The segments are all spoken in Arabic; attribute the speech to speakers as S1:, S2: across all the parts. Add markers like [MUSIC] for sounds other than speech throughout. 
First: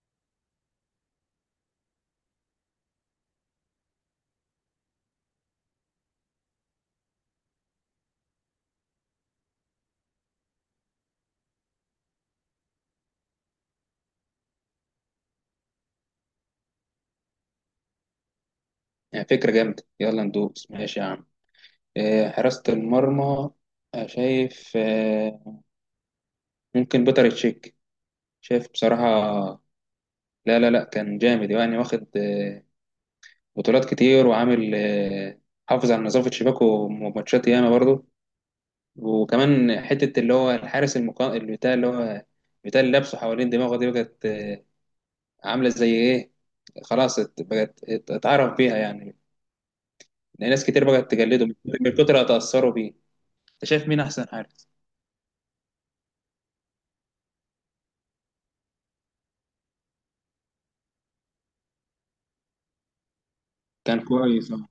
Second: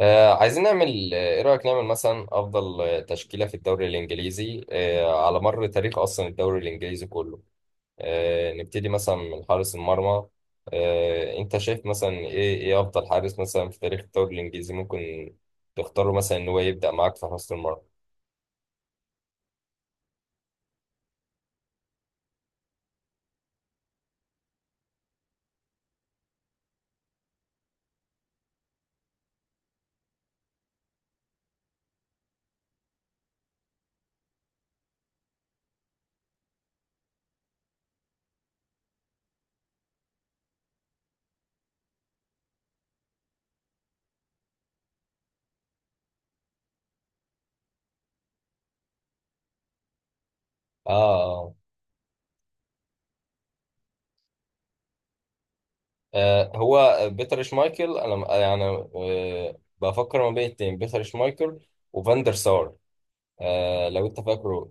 S1: عايزين نعمل، ايه رأيك نعمل مثلا افضل تشكيلة في الدوري الانجليزي على مر تاريخ، اصلا الدوري الانجليزي كله. نبتدي مثلا من حارس المرمى. انت شايف مثلا ايه افضل حارس مثلا في تاريخ الدوري الانجليزي، ممكن تختاره مثلا ان هو يبدأ معاك في حراسة المرمى؟
S2: يعني فكرة جامدة يلا ندوس ماشي يا عم. حراسة المرمى. شايف، ممكن بيتر تشيك. شايف بصراحة. لا لا لا كان جامد يعني واخد بطولات كتير وعامل حافظ على نظافة شباكه ماتشات ياما برضه. وكمان حتة اللي هو الحارس اللي بتاع اللي هو بتاع اللي لابسه حوالين دماغه دي بقت عاملة زي إيه. خلاص بقت اتعرف بيها يعني. لأن ناس كتير
S1: اه
S2: بقت تجلده
S1: اه.
S2: من كتر ما تأثروا بيه. أنت شايف مين أحسن حارس؟
S1: هو بيتر شمايكل، انا يعني بفكر ما بين اتنين، بيتر شمايكل وفاندر سار.
S2: كان
S1: لو انت
S2: كويس، اه.
S1: فاكره.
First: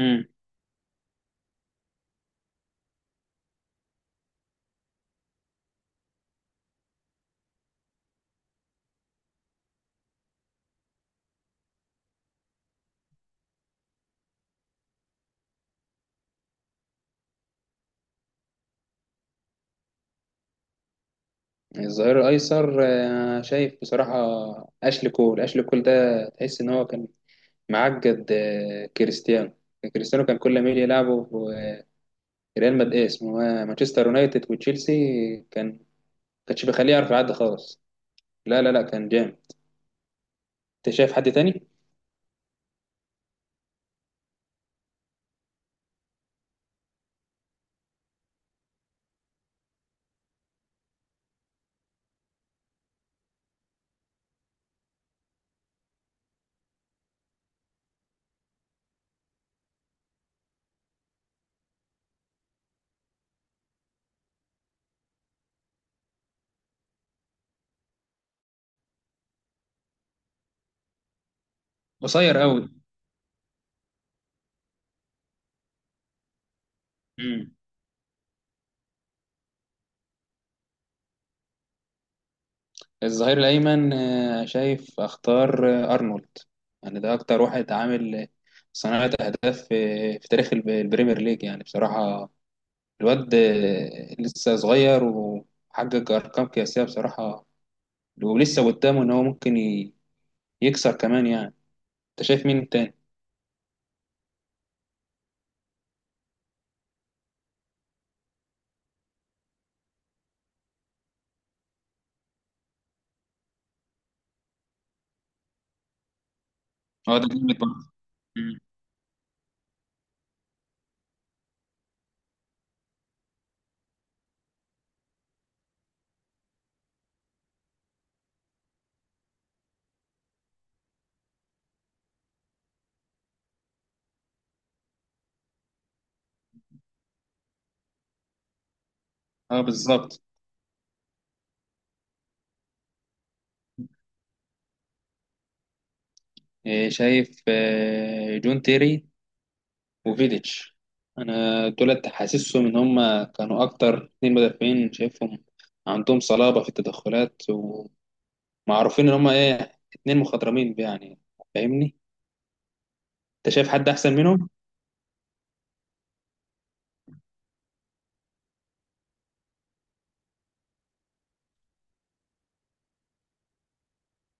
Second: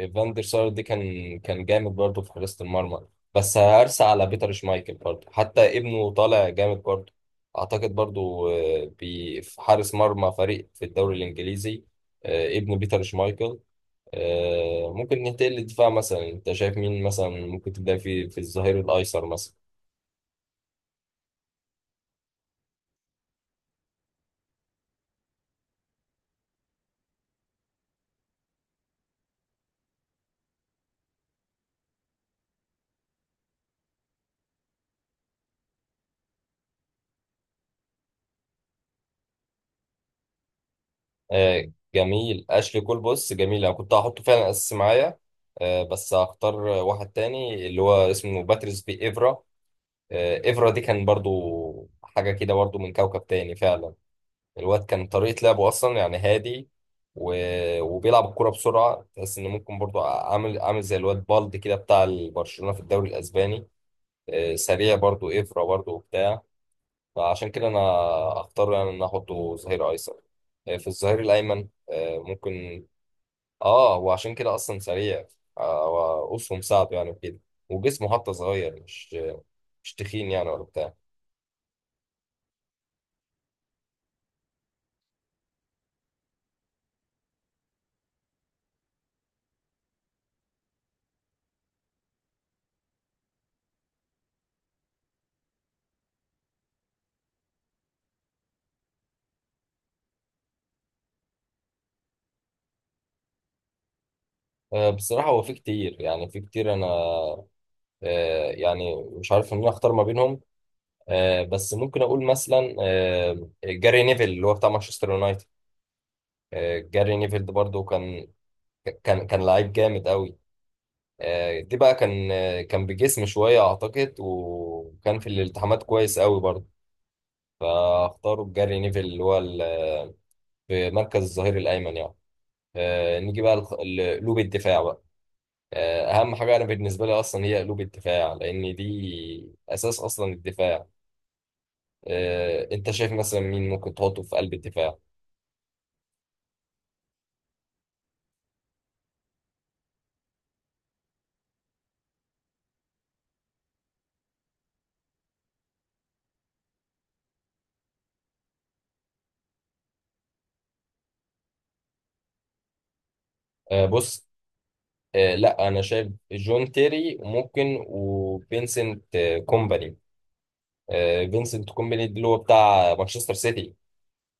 S2: امم.
S1: فاندر سار دي كان جامد برضه في حراسة المرمى، بس هرسى على بيتر شمايكل برضه، حتى ابنه طالع جامد برضه اعتقد برضه. في حارس مرمى فريق في الدوري الانجليزي، ابن بيتر شمايكل. ممكن ننتقل للدفاع. مثلا انت شايف مين مثلا ممكن تبدا في الظهير الايسر مثلا؟
S2: الظهير الايسر، شايف بصراحه. اشلي كول ده تحس ان هو كان معقد كريستيانو. كريستيانو كان كل ما يجي يلعبه في ريال مدريد اسمه مانشستر يونايتد وتشيلسي. كان كانش بيخليه يعرف يعدي خالص. لا لا لا كان جامد. انت شايف حد تاني؟
S1: جميل، اشلي كول بص، جميل، انا كنت هحطه فعلا اساسي معايا، بس هختار واحد تاني اللي هو اسمه باتريس بي ايفرا. افرا دي كان برضو حاجة كده، برضو من كوكب تاني فعلا. الواد كان طريقة لعبه أصلا يعني هادي، و... وبيلعب الكرة بسرعة، تحس إن ممكن برضو عامل زي الواد بالدي كده بتاع برشلونة في الدوري الأسباني. سريع برضو إفرا برضو وبتاع، فعشان كده أنا أختار يعني إن أنا أحطه ظهير أيسر. في الظهير الأيمن
S2: قصير قوي.
S1: ممكن. اه، وعشان كده اصلا سريع، آه وقصه مساعده يعني وكده،
S2: امم.
S1: وجسمه حتى صغير، مش تخين يعني ولا بتاع.
S2: الظهير الايمن، شايف اختار ارنولد. يعني ده اكتر واحد عامل صناعه اهداف في تاريخ البريمير ليج يعني بصراحه. الواد لسه صغير وحقق أرقام قياسية بصراحة. ولسه قدامه إن هو ممكن يكسر كمان يعني. أنت شايف مين تاني؟
S1: بصراحة هو في كتير يعني، في كتير انا يعني مش عارف ان انا اختار ما بينهم. بس ممكن اقول مثلا جاري نيفل اللي هو بتاع مانشستر يونايتد. جاري
S2: اه، ده
S1: نيفل ده
S2: جامد
S1: برضه
S2: برضه.
S1: كان،
S2: مم.
S1: كان لعيب جامد قوي. دي بقى كان كان بجسم شوية أعتقد، وكان في الالتحامات كويس قوي برضه، فاختاروا بجاري نيفل اللي هو في مركز الظهير الأيمن يعني. نيجي بقى لقلوب الدفاع بقى. أهم حاجة أنا بالنسبة لي أصلا هي قلوب الدفاع، لأن دي
S2: اه
S1: أساس
S2: بالظبط.
S1: أصلا الدفاع. أنت شايف مثلا مين ممكن تحطه في قلب الدفاع؟
S2: شايف جون تيري وفيديتش. أنا دولت حاسسهم إن هما كانوا أكتر 2 مدافعين شايفهم عندهم صلابة في التدخلات ومعروفين إن هما إيه 2 مخضرمين يعني. فاهمني؟ أنت شايف حد أحسن
S1: بص،
S2: منهم؟
S1: لا أنا شايف جون تيري ممكن، وفينسنت كومباني. فينسنت كومباني اللي هو بتاع مانشستر سيتي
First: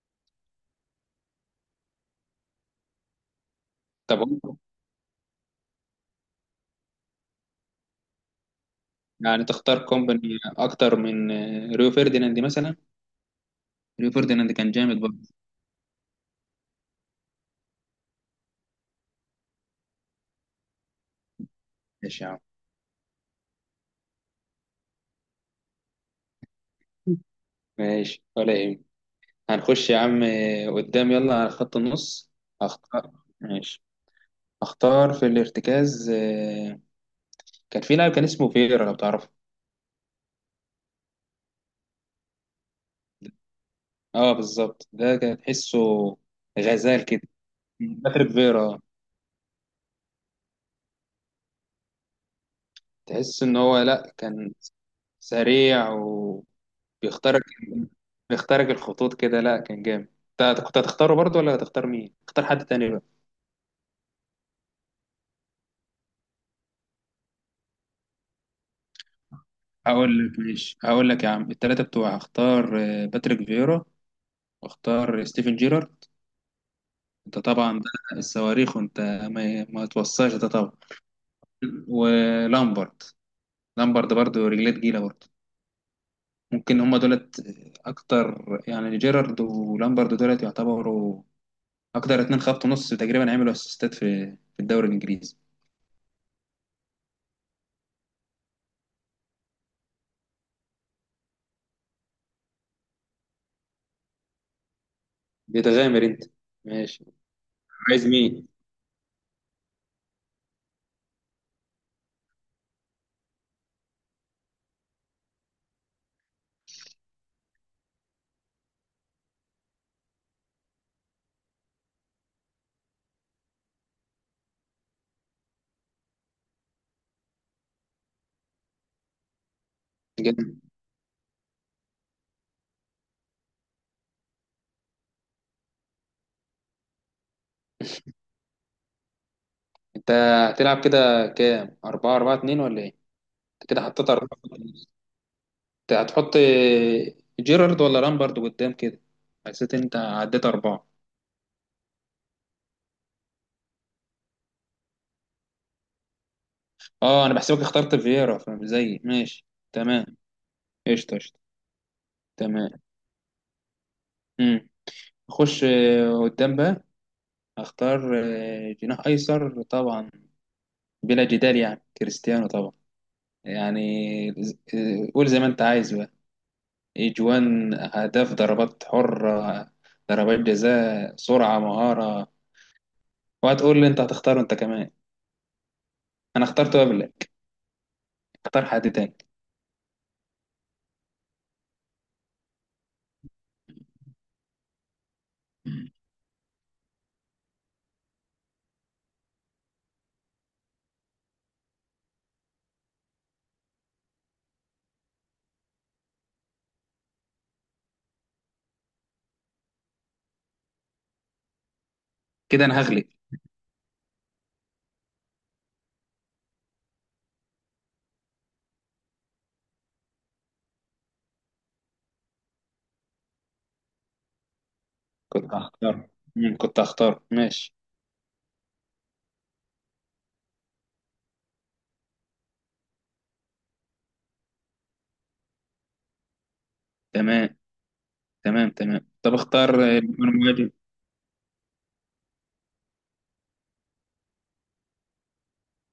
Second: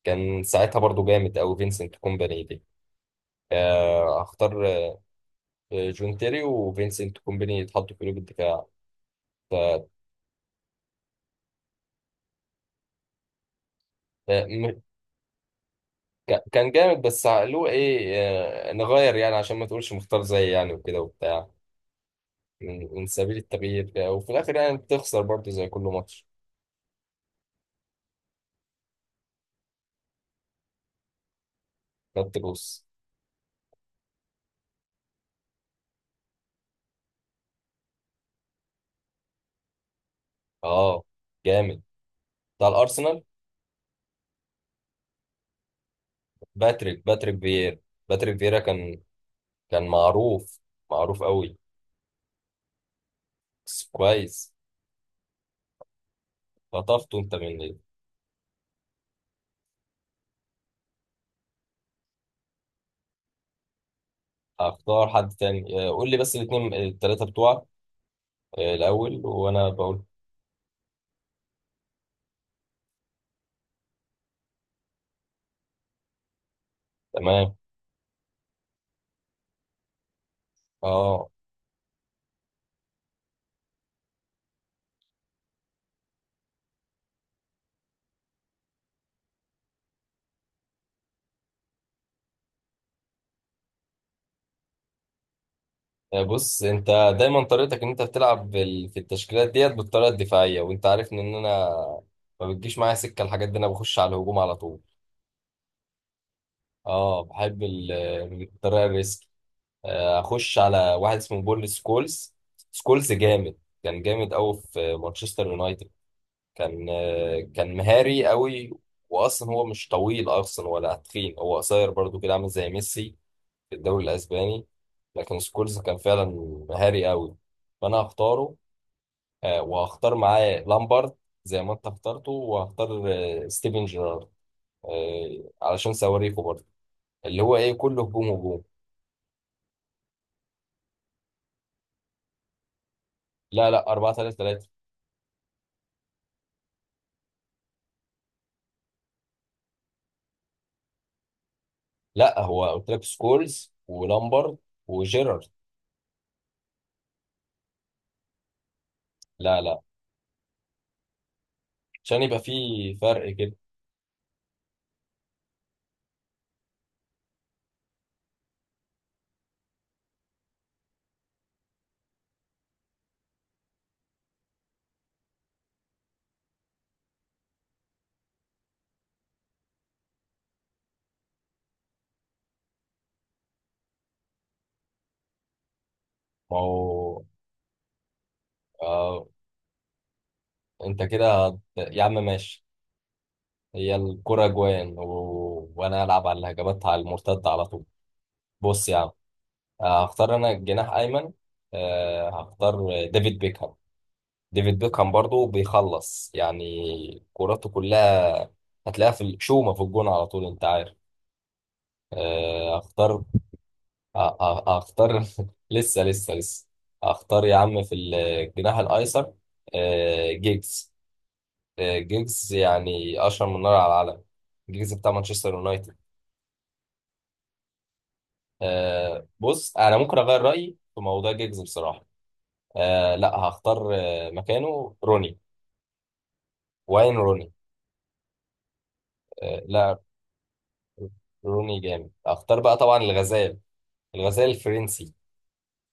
S1: كان ساعتها برضو جامد أوي، فينسنت كومباني دي.
S2: طب،
S1: هختار جون تيري وفينسنت كومباني يتحطوا في قلوب الدفاع.
S2: يعني تختار
S1: آه،
S2: كومباني اكتر من ريو فerdinand مثلا؟ ريو فerdinand كان
S1: م-
S2: جامد برضه.
S1: كان جامد بس له ايه، نغير يعني عشان ما تقولش مختار زي يعني وكده وبتاع،
S2: ماشي يا عم.
S1: من سبيل التغيير. وفي الاخر يعني بتخسر برضه زي كل ماتش.
S2: ماشي ولا ايه. هنخش يا عم قدام يلا على خط النص.
S1: خدت جوز.
S2: هختار ماشي. اختار في الارتكاز، كان في لاعب كان اسمه فيرا لو تعرفه.
S1: اه، جامد، بتاع الارسنال.
S2: اه بالظبط ده كان تحسه
S1: باتريك
S2: غزال كده.
S1: باتريك فييرا.
S2: مغرب
S1: باتريك فييرا
S2: فيرا.
S1: كان معروف قوي،
S2: تحس ان هو
S1: بس
S2: لا كان
S1: كويس.
S2: سريع
S1: خطفته انت
S2: بيختارك
S1: من.
S2: بيختارك الخطوط كده، لا كان جامد. انت كنت هتختاره برضه ولا هتختار مين؟ اختار حد تاني بقى.
S1: هختار حد تاني. قول لي بس الاثنين الثلاثة بتوعك الأول وأنا بقول.
S2: هقول لك ماشي، هقول لك يا عم التلاتة بتوع، اختار باتريك فيرا واختار ستيفن جيرارد. انت
S1: تمام.
S2: طبعا ده الصواريخ وانت ما توصاش ده طبعا.
S1: اه.
S2: ولامبرد. لامبرد برضه رجليه تقيلة برضه. ممكن هما دولت اكتر يعني، جيرارد ولامبرد دولت يعتبروا اكتر 2 خط نص تقريبا عملوا اسيستات في الدوري الانجليزي.
S1: بص أنت دايما طريقتك إن أنت بتلعب في التشكيلات ديت بالطريقة الدفاعية، وأنت عارف إن أنا ما بتجيش معايا سكة الحاجات دي، أنا بخش على الهجوم على طول.
S2: بتغامر انت. ماشي.
S1: اه، بحب
S2: عايز مين؟
S1: الطريقة الريسك. أخش على واحد اسمه بول سكولز. سكولز جامد، كان جامد أوي في مانشستر يونايتد، كان كان مهاري قوي، واصلا هو مش طويل اصلا ولا تخين، هو قصير برضو كده عامل زي ميسي في الدوري الاسباني، لكن سكولز كان فعلا مهاري قوي، فانا هختاره. وهختار
S2: جدا.
S1: معاه لامبارد، زي ما انت اخترته، وهختار ستيفن جيرارد علشان صواريخه برضه، اللي هو ايه كله هجوم هجوم.
S2: انت هتلعب كده كام، 4-4-2، ولا ايه؟ انت
S1: لا
S2: كده
S1: لا،
S2: حطيت
S1: 4 3
S2: 4 في
S1: 3
S2: النص. انت هتحط جيرارد ولا لامبرد قدام كده؟ حسيت انت عديت 4.
S1: لا، هو قلت لك سكولز ولامبارد وجيرارد.
S2: اه، انا بحسبك اخترت فييرا فمش زيي ماشي.
S1: لا لا،
S2: تمام. قشطة قشطة.
S1: عشان يبقى في
S2: تمام.
S1: فرق كده.
S2: امم. اخش قدام بقى. اختار جناح ايسر طبعا، بلا جدال يعني كريستيانو طبعا يعني، قول زي ما انت عايز: اجوان، اهداف، ضربات حره، ضربات جزاء، سرعه، مهاره. وهتقول لي انت هتختاره انت كمان؟ انا
S1: ما
S2: اخترته
S1: هو
S2: قبلك. اختار حد تاني.
S1: آه، انت كده يا عم ماشي، هي الكرة جوان، وانا العب على الهجمات على المرتد على طول. بص يا عم، هختار انا جناح ايمن. هختار ديفيد بيكهام. ديفيد بيكهام برضو بيخلص يعني كوراته كلها، هتلاقيها في الشومة في الجون على طول انت عارف.
S2: كده
S1: آه،
S2: انا هغلب.
S1: هختار آه، آه، هختار [LAUGHS] لسه لسه لسه. هختار يا عم في الجناح الايسر جيجز. جيجز يعني اشهر من نار على العلم، جيجز بتاع مانشستر
S2: كنت
S1: يونايتد.
S2: هختار، كنت هختار ماشي.
S1: بص انا ممكن اغير رايي في موضوع جيجز بصراحه. لا، هختار مكانه روني، واين
S2: تمام.
S1: روني.
S2: تمام تمام. طب اختار
S1: لا،
S2: بدون مهاجم.
S1: روني جامد، هختار بقى طبعا الغزال، الغزال الفرنسي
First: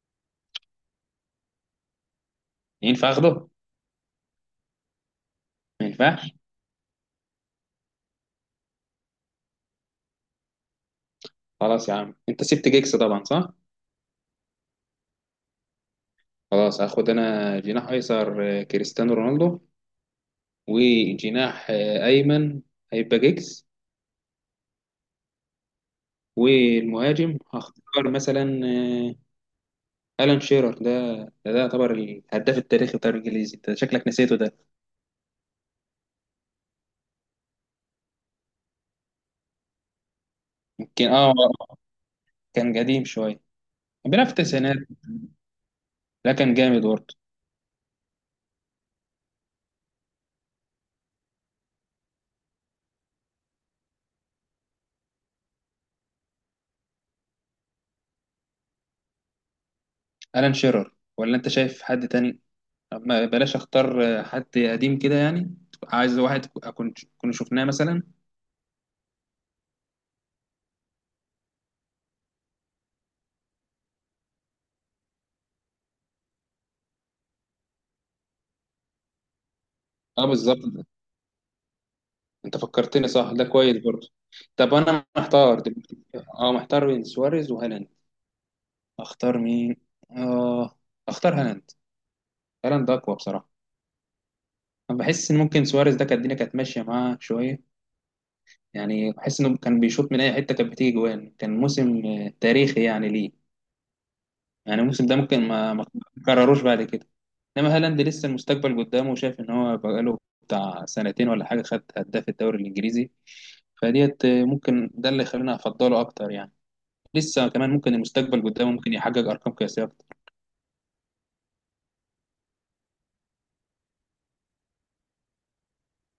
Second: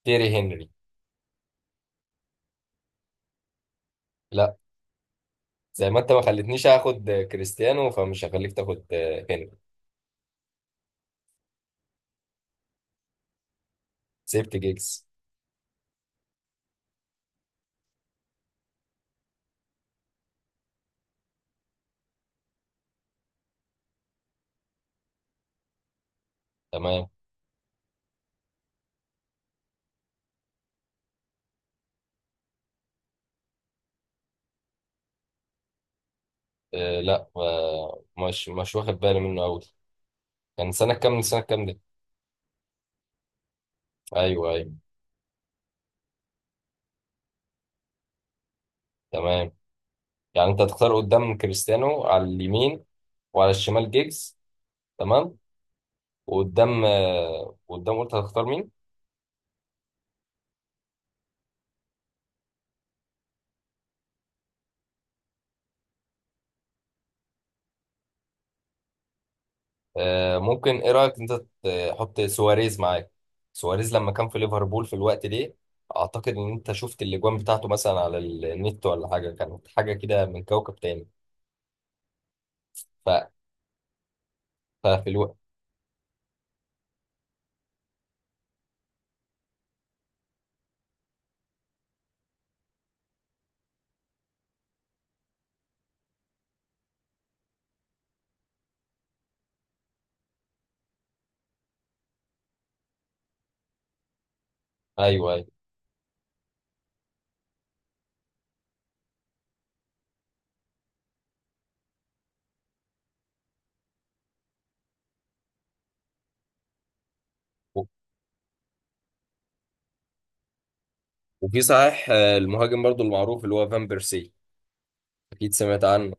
S1: تيري هنري.
S2: ينفع اخده؟
S1: لا،
S2: ما
S1: زي ما انت ما
S2: ينفعش.
S1: خلتنيش اخد كريستيانو، فمش هخليك تاخد هنري.
S2: خلاص يا عم انت سبت جيكس طبعا، صح؟
S1: سيبت جيجز.
S2: خلاص هاخد انا جناح ايسر كريستيانو رونالدو. وجناح ايمن هيبقى جيكس.
S1: تمام.
S2: والمهاجم هختار مثلا الان شيرر ده. ده يعتبر الهداف التاريخي بتاع الانجليزي، انت شكلك نسيته ده.
S1: لا مش واخد بالي منه قوي. كان سنه
S2: يمكن،
S1: كام؟
S2: اه.
S1: سنه كام دي؟
S2: كان قديم شويه، كان بيلعب في
S1: ايوه ايوه.
S2: التسعينات. لا كان جامد برضه.
S1: تمام. يعني انت هتختار قدام كريستيانو على اليمين، وعلى الشمال جيجز. تمام. وقدام آه، قدام قلت هتختار مين؟
S2: الان شيرر ولا انت شايف حد تاني؟ ما بلاش اختار حد قديم كده يعني. عايز واحد اكون كنا شفناه مثلا.
S1: ممكن، ايه رايك انت تحط سواريز معاك؟ سواريز لما كان في ليفربول في الوقت ده، اعتقد ان انت شفت الاجوان بتاعته مثلا على النت ولا حاجه، كانت حاجه كده
S2: اه
S1: من
S2: بالظبط،
S1: كوكب تاني.
S2: انت
S1: ف...
S2: فكرتني، صح ده كويس برضه. طب انا
S1: ففي الوقت،
S2: محتار دلوقتي. اه، محتار بين سواريز وهالاند. اختار مين؟ اه. اختار هالاند. هالاند اقوى بصراحه. انا بحس ان ممكن سواريز ده كانت الدنيا كانت ماشيه معاه شويه. يعني بحس انه كان بيشوط من اي حته كانت بتيجي جوان، كان موسم تاريخي يعني ليه. يعني الموسم ده
S1: ايوه ايوه.
S2: ممكن ما تكرروش بعد كده. انما هالاند لسه المستقبل قدامه، وشايف ان هو بقاله بتاع سنتين ولا حاجه خد هداف الدوري الانجليزي، فديت ممكن ده اللي يخليني افضله اكتر يعني. لسه كمان
S1: و-
S2: ممكن المستقبل قدامه ممكن يحقق ارقام قياسيه اكتر.
S1: وفي صحيح المهاجم برضو المعروف اللي هو فان بيرسي، اكيد سمعت عنه.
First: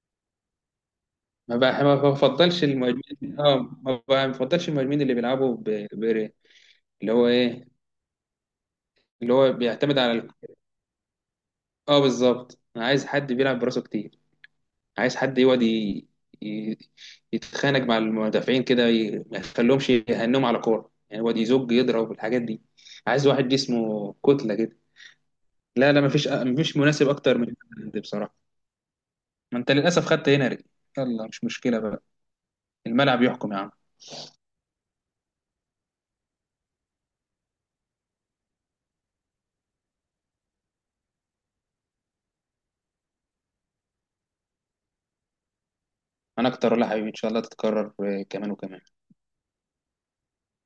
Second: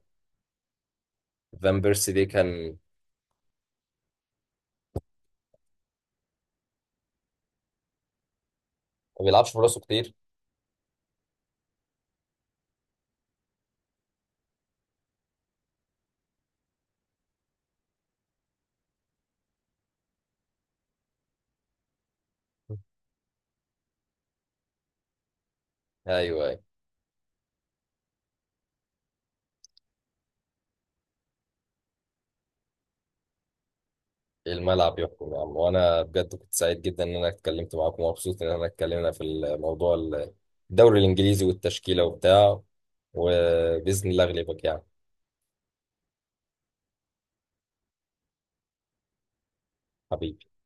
S1: فان
S2: ما
S1: بيرسي ده
S2: بفضلش
S1: كان
S2: المهاجمين، اه. ما بفضلش المهاجمين اللي بيلعبوا ب... اللي هو ايه،
S1: ما
S2: اللي هو
S1: بيلعبش براسه
S2: بيعتمد على
S1: كتير.
S2: اه بالظبط، انا عايز حد بيلعب براسه كتير. عايز حد يقعد ي... يتخانق مع المدافعين كده، ما يخليهمش يهنهم على كوره، يعني يقعد يزج يضرب الحاجات دي. عايز واحد جسمه كتله كده. لا لا مفيش آه،
S1: ايوه ايوه.
S2: مفيش مناسب اكتر من ده بصراحه. ما انت للاسف خدت هنري. يلا مش مشكله بقى. الملعب يحكم يا عم.
S1: الملعب يحكم يا عم، وانا بجد كنت سعيد جدا ان انا اتكلمت معاكم، ومبسوط ان انا اتكلمنا في الموضوع، الدوري الانجليزي والتشكيله وبتاع، وباذن الله اغلبك يعني.
S2: انا اكتر ولا حبيبي ان شاء الله تتكرر كمان وكمان.
S1: حبيبي.